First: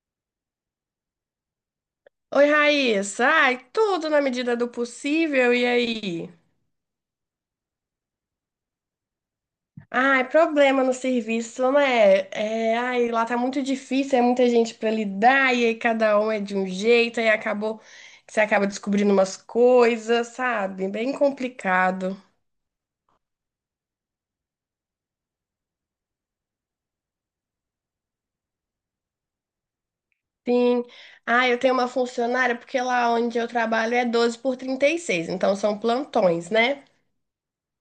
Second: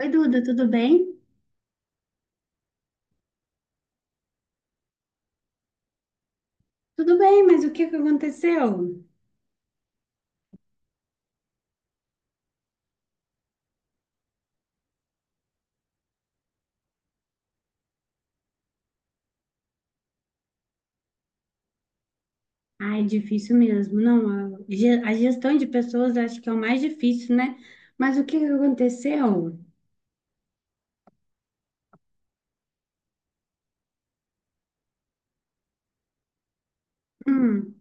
Oi, Duda, tudo bem? Oi, Raíssa. Ai, tudo na medida do possível, e aí? Tudo bem, mas o que que aconteceu? Ai, problema no serviço, né? É, ai, lá tá muito difícil, é muita gente pra lidar, e aí cada um é de um jeito, aí acabou que você acaba descobrindo umas coisas, sabe? Bem complicado. Ai, difícil mesmo. Não, a gestão de pessoas acho que é o mais difícil, né? Mas o que que aconteceu? Sim. Ah, eu tenho uma funcionária, porque lá onde eu trabalho é 12x36, então são plantões, né? Hum.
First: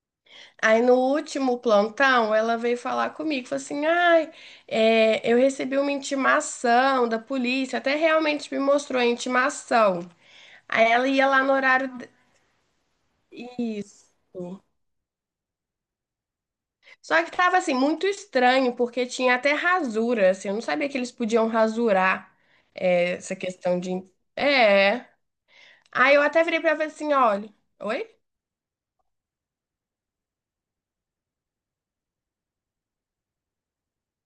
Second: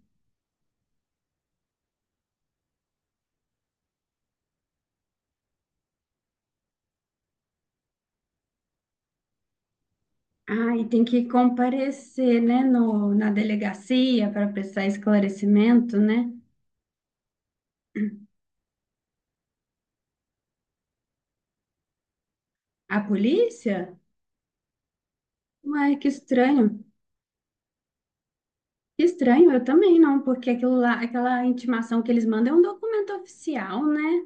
Aí no último plantão, ela veio falar comigo, falou assim, ai, é, eu recebi uma intimação da polícia, até realmente me mostrou a intimação. Aí Ai, tem ela que ia lá no horário comparecer, né, no, na Isso. delegacia para prestar esclarecimento, né? Só que tava, assim, muito estranho, porque tinha até rasura, assim, eu não sabia que eles podiam rasurar A é, essa polícia? questão de... É. Ué, que Aí eu até virei estranho. pra ela e falei assim, olha... Oi? Que estranho, eu também não, porque aquilo lá, aquela intimação que eles mandam é um documento oficial, né?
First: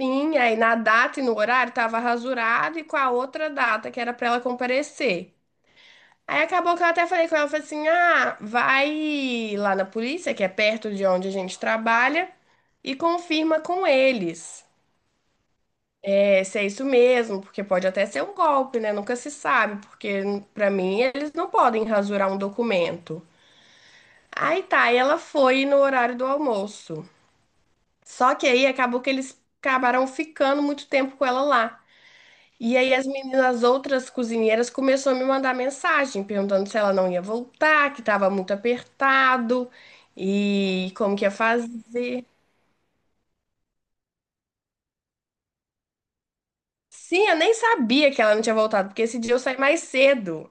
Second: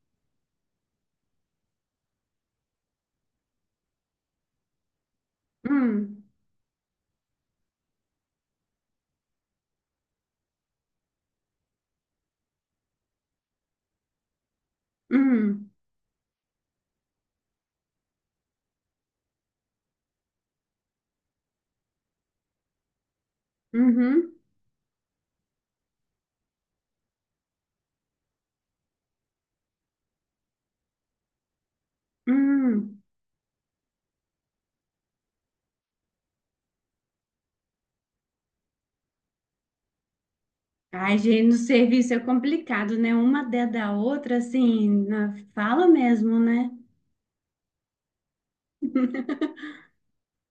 Sim, aí na data e no horário tava rasurado e com a outra data que era pra ela comparecer. Hum. Aí acabou que eu até falei com ela, falei assim, ah, vai lá na polícia, que é perto de onde a gente trabalha, e confirma com eles. Hum. É, se é isso mesmo, porque pode até ser um golpe, né? Nunca se sabe, porque pra mim eles não podem rasurar um documento. Uhum. Aí tá, e ela foi no horário do almoço. Só que aí acabou que eles acabaram ficando muito tempo com ela lá. E aí Hum. as meninas, as outras cozinheiras começaram a me mandar mensagem perguntando se ela não ia voltar, que estava muito apertado e como Ai, que ia gente, no serviço é fazer. complicado, né? Uma dentro da outra, assim, na fala mesmo, né? Sim, eu nem sabia que ela não tinha voltado, porque esse dia eu saí mais cedo.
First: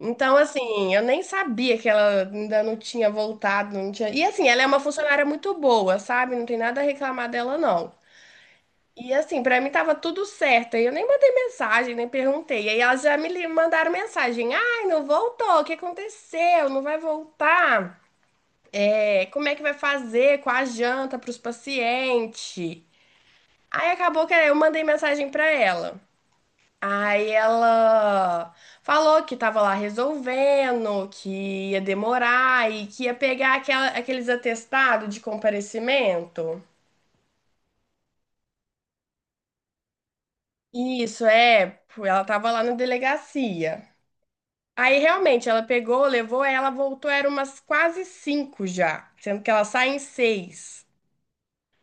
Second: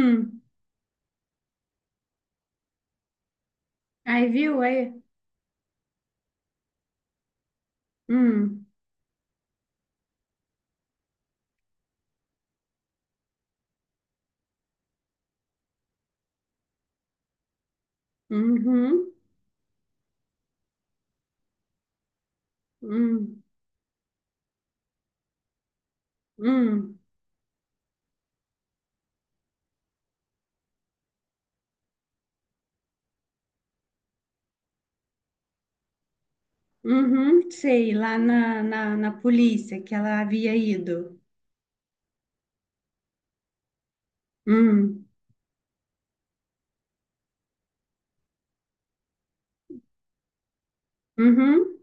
Então, assim, eu nem sabia que ela ainda não tinha voltado, não tinha. E Aí assim, viu? ela é uma Aí. funcionária muito boa, sabe? Não tem nada a reclamar dela, não. Hum. E assim, pra mim tava tudo certo. Aí eu nem mandei mensagem, nem perguntei. Aí elas já me mandaram mensagem. Ai, não voltou. O que aconteceu? Não vai voltar? Uhum. É, como é que vai fazer com a janta pros pacientes? Hum. Aí acabou que eu mandei mensagem pra ela. Hum. Aí ela falou que tava lá resolvendo, que ia demorar e que ia pegar aqueles atestados de comparecimento. Uhum. Sei, lá na polícia que ela havia ido. Isso, é, ela tava lá na delegacia. Aí Hum. realmente ela pegou, levou, ela voltou, era umas quase cinco já, sendo que ela sai em seis. Uhum.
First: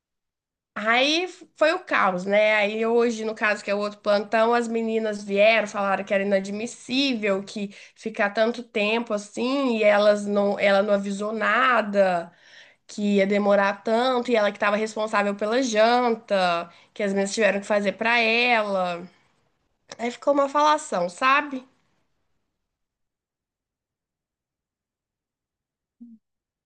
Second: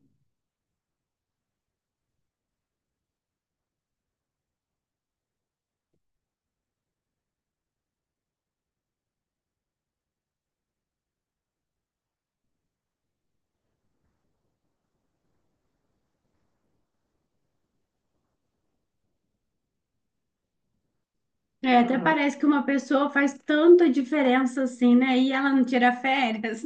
Aí foi o caos, né? Aí hoje, no caso, que é o outro plantão, as meninas vieram, falaram que era inadmissível que ficar tanto tempo assim, e elas não, ela não avisou nada, que ia demorar tanto, e ela que estava responsável pela janta, que as meninas tiveram que fazer para ela. Aí ficou uma falação, sabe? É, até parece que uma pessoa faz tanta diferença assim, né? E ela não tira férias.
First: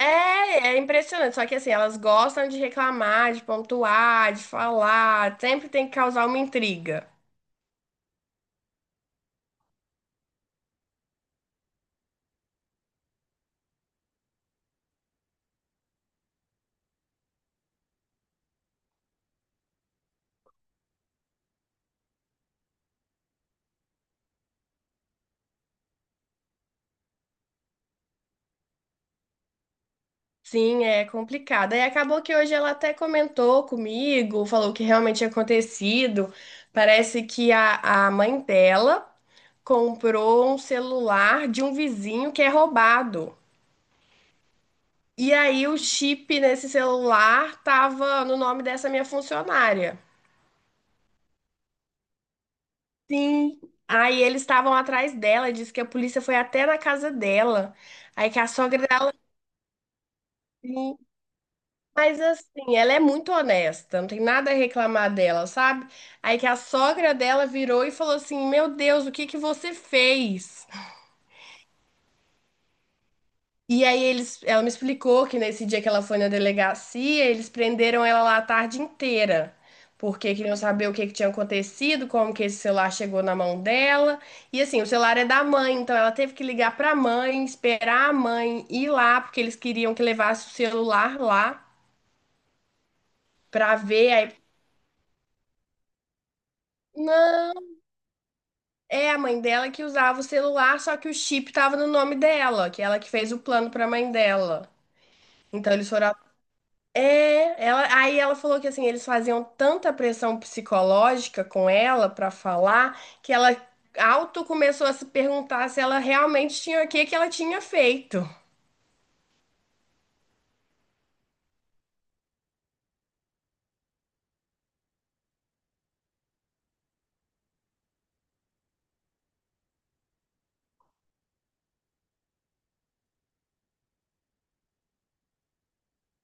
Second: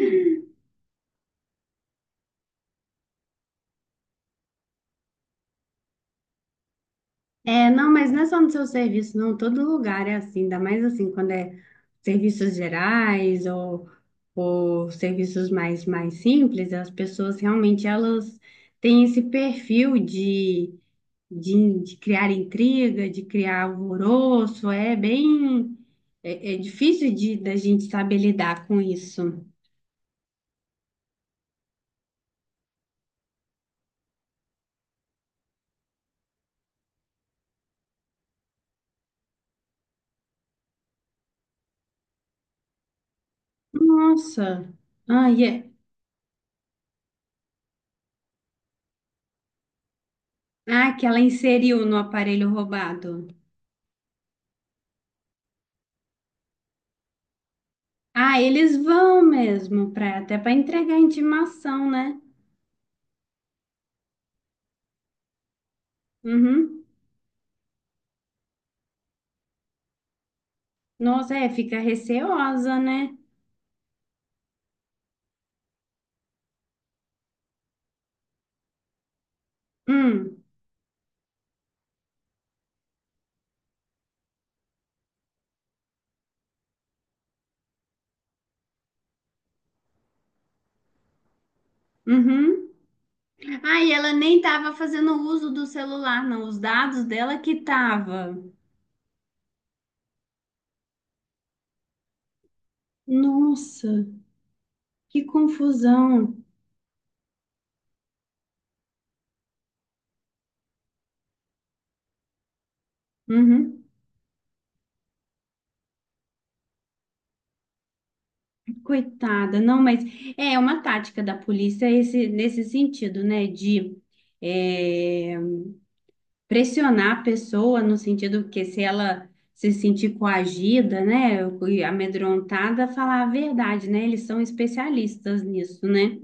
É, é impressionante. Só que assim, elas gostam de reclamar, de pontuar, de falar. Sempre tem que causar uma intriga. É, não, mas não é só no seu serviço, não. Todo lugar é assim, ainda mais assim, quando é serviços gerais ou serviços mais simples, as pessoas realmente elas têm esse perfil de criar intriga, de criar alvoroço, é bem, é difícil da gente saber lidar com isso. Sim, é complicado. E acabou que hoje ela até comentou comigo, falou o que realmente tinha acontecido. Parece que a mãe dela comprou um celular de um vizinho que é roubado. Nossa, ah, E aí o chip nesse celular tava no nome dessa minha funcionária. Que ela inseriu no aparelho roubado. Sim. Aí eles estavam atrás dela, disse que a polícia foi até na casa dela. Aí Ah, que a eles sogra dela. vão mesmo, até para entregar Sim, intimação, né? mas assim, ela é muito honesta, não tem nada a reclamar dela, sabe? Aí que a Uhum. sogra dela virou e falou assim: Meu Deus, o que que você fez? Nossa, é, fica receosa, né? E aí eles, ela me explicou que nesse dia que ela foi na delegacia, eles prenderam ela lá a tarde inteira, porque Hum. queriam saber o que que tinha acontecido, como que esse celular chegou na mão dela. E assim, o celular é da mãe, então ela teve que ligar pra mãe, esperar a mãe ir lá, porque eles queriam que levasse o celular lá Uhum. pra Ah, e ver. ela Aí, nem tava fazendo uso do celular, não. Os dados dela que não, tava. é a mãe dela que usava o celular, só que o chip tava no nome dela, que ela que fez o plano pra Nossa, mãe dela. que Então eles foram confusão. é, ela, aí ela falou que assim, eles faziam tanta pressão psicológica com ela pra falar que ela Uhum. auto começou a se perguntar se ela realmente tinha o que que ela tinha feito. Coitada, não, mas é uma tática da polícia esse, nesse sentido, né? De, é, pressionar a pessoa no sentido que se ela se sentir coagida, né, e amedrontada, falar a verdade, né? Eles são especialistas nisso, né?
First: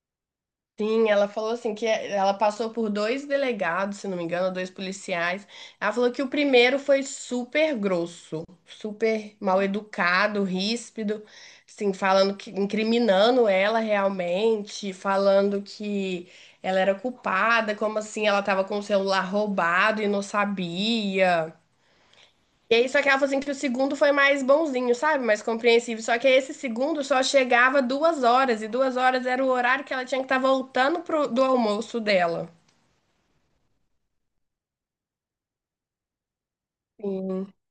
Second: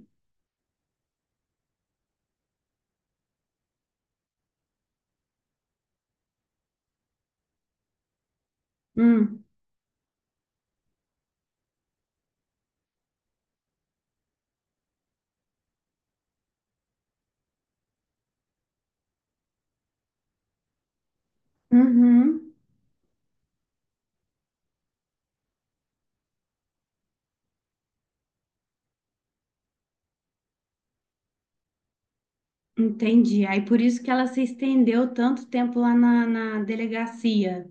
Sim, ela falou assim que é, ela passou por dois delegados, se não me engano, dois policiais. Ela falou que o primeiro foi super grosso, super Hum. mal educado, ríspido, assim, falando que incriminando ela realmente, falando que ela era culpada, como assim ela estava com o celular roubado e não sabia. Uhum. E aí, só que ela falou assim que o segundo foi mais bonzinho, sabe? Mais compreensível. Só que esse segundo só chegava duas horas, e duas horas era o horário que ela tinha que estar voltando pro, do almoço dela. Entendi. Aí por isso que ela se estendeu tanto tempo lá na Sim. delegacia.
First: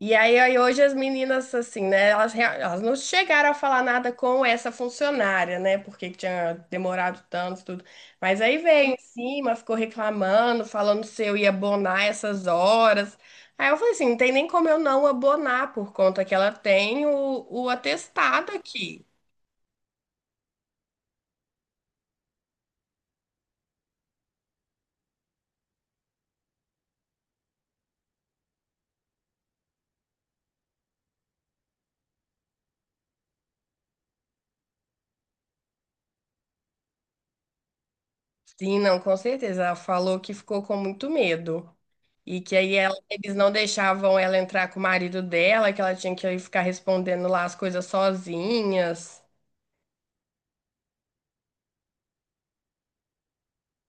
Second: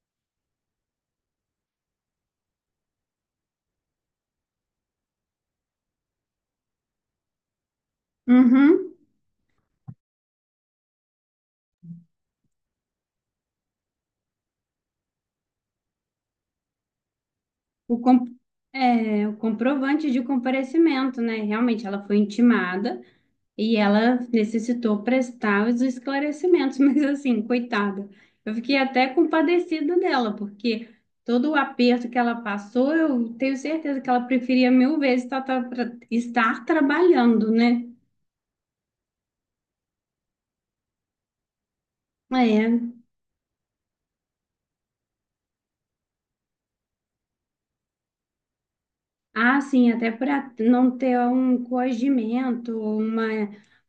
E aí, aí hoje as meninas, assim, né? Elas, elas não chegaram a falar nada com essa funcionária, né? Porque que tinha demorado tanto, tudo. Mas aí veio Uhum. em cima, ficou reclamando, falando se eu ia abonar essas horas. Aí eu falei assim, não tem nem como eu não abonar por conta que ela tem o O com- atestado aqui. o comprovante de comparecimento, né? Realmente ela foi intimada. E ela necessitou prestar os esclarecimentos, mas assim, coitada, eu fiquei até compadecida dela, porque todo o aperto que ela passou, eu tenho certeza que ela preferia mil vezes estar trabalhando, né? Sim, não, com certeza. Ela falou que ficou com muito medo. E que É. aí eles não deixavam ela entrar com o marido dela, que ela tinha que ficar respondendo lá as coisas sozinhas. Ah, sim, até para não ter um coagimento, uma,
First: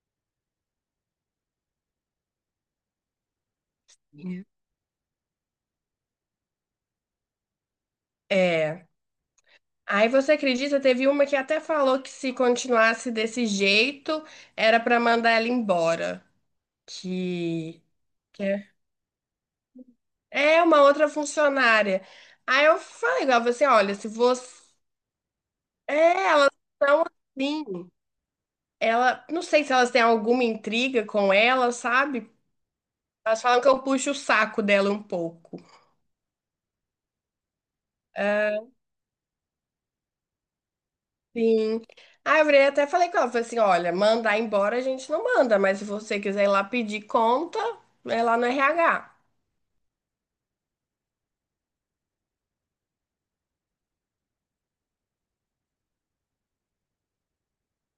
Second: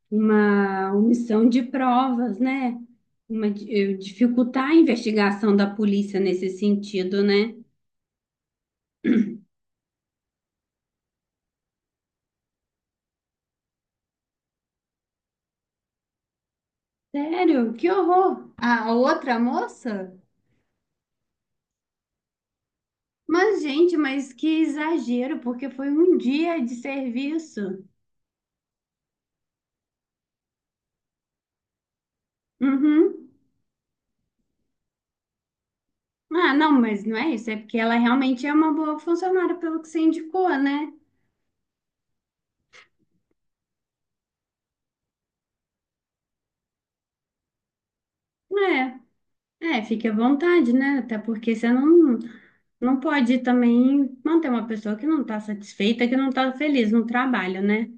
uma omissão de provas, né? Dificultar a investigação da polícia nesse sentido, né? É. Aí você acredita, teve uma que até falou que se continuasse desse jeito, era pra mandar ela embora. Sério? Que, Que que horror! é A outra moça? é uma outra funcionária. Aí eu falei igual Mas, você, olha, gente, se mas que você. exagero, porque foi um É, elas dia de são serviço. assim. Ela, não sei se elas têm alguma intriga com ela, sabe? Uhum. Elas falam que eu puxo o saco dela um pouco. Ah, não, mas não é isso. É porque ela realmente é Ah, uma boa funcionária, pelo que você indicou, né? sim. Ah, eu virei até falei com ela, falei assim, olha, mandar embora a gente não manda, mas se você quiser ir lá pedir conta, é lá no RH. É, fique à vontade, né? Até porque você não, pode também manter uma pessoa que não está satisfeita, que não está feliz no trabalho, né?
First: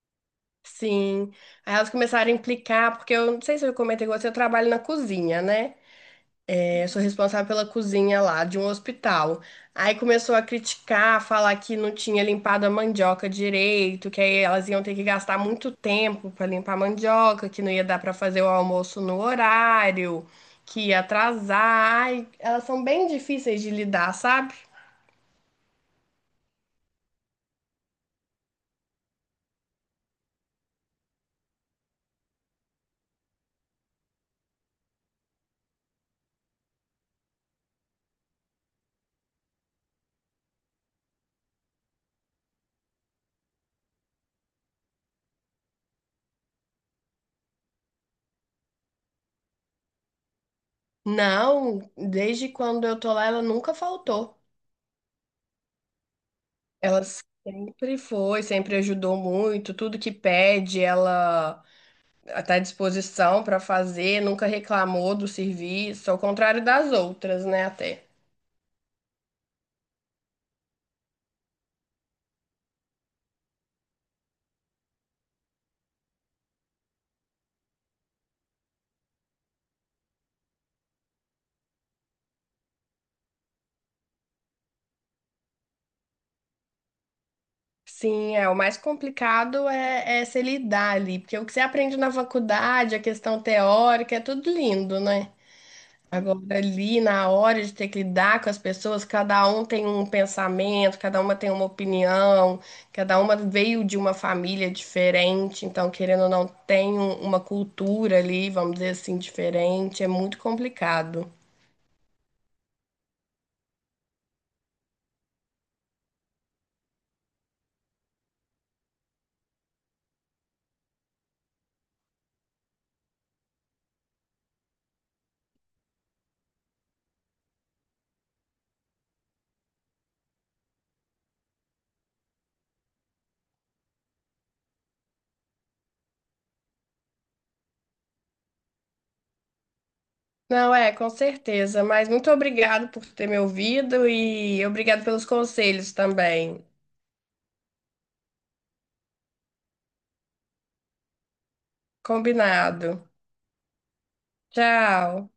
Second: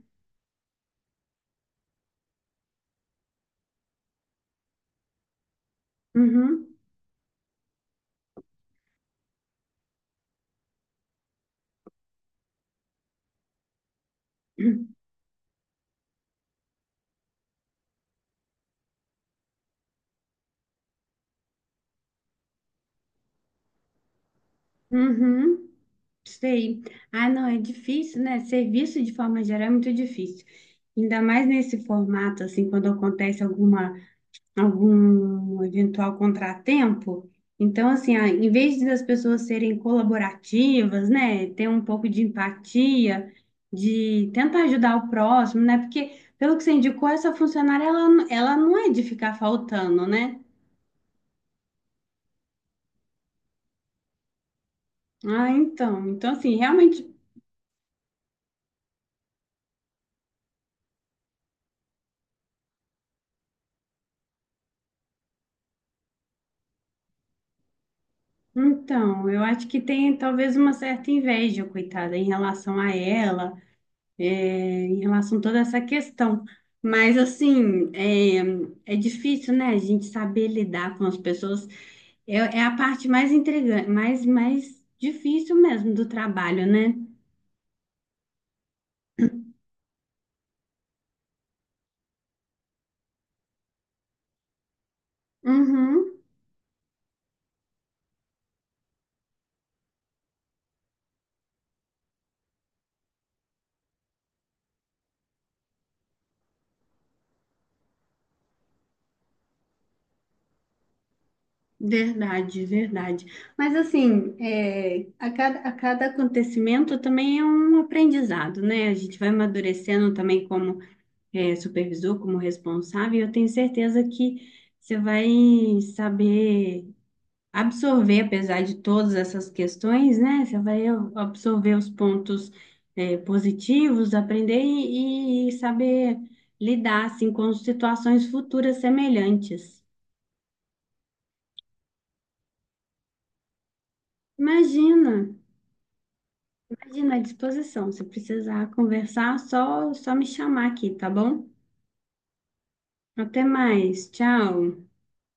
Sim. Aí elas começaram a implicar, porque eu não sei se eu comentei com você, eu trabalho na cozinha, né? Uhum. Eu sou responsável pela cozinha lá de um hospital. Aí começou a criticar, falar que não tinha limpado a mandioca direito, que aí elas iam ter que gastar muito tempo para limpar a mandioca, que não ia dar para fazer o almoço no horário, que ia atrasar. Ai, elas são bem difíceis de lidar, sabe? Uhum. Sei. Ah, não, é difícil, né? Serviço de forma geral é muito difícil. Ainda mais nesse formato, assim, quando acontece algum eventual contratempo. Então, assim, ah, em vez das pessoas serem colaborativas, né? Ter um pouco de empatia, de tentar ajudar o próximo, né? Porque, pelo que você indicou, essa funcionária, ela, não é de ficar faltando, né? Não, desde quando eu tô lá, ela nunca faltou. Ah, então. Então, assim, realmente Ela sempre foi, sempre ajudou muito, tudo que pede, ela está à disposição para fazer, nunca reclamou do serviço, ao contrário das outras, né, até. Então, eu acho que tem talvez uma certa inveja, coitada, em relação a ela, é, em relação a toda essa questão. Mas, assim, é difícil, né, a gente saber lidar com as pessoas. É, é a parte mais intrigante, mais difícil mesmo do trabalho, né? Sim, é, o mais complicado é, é se lidar ali, porque o que você aprende na faculdade, a questão teórica, é tudo lindo, né? Uhum, Agora, ali, na hora de ter que lidar com as pessoas, cada um tem um pensamento, cada uma tem uma opinião, cada uma veio de uma família diferente, então, querendo ou não, tem uma cultura ali, vamos dizer assim, diferente, é muito complicado. verdade, verdade. Mas, assim, é, a cada acontecimento também é um aprendizado, né? A gente vai amadurecendo também como supervisor, como responsável, eu tenho certeza que você vai saber absorver, apesar de todas essas questões, né? Você vai absorver os pontos, positivos, aprender e saber lidar, assim, com situações futuras semelhantes. Não, é, com certeza. Mas muito obrigado por ter me ouvido e obrigado Imagina, pelos conselhos também. imagina à disposição. Se precisar conversar, só me chamar aqui, tá bom? Combinado. Até mais, tchau. Tchau.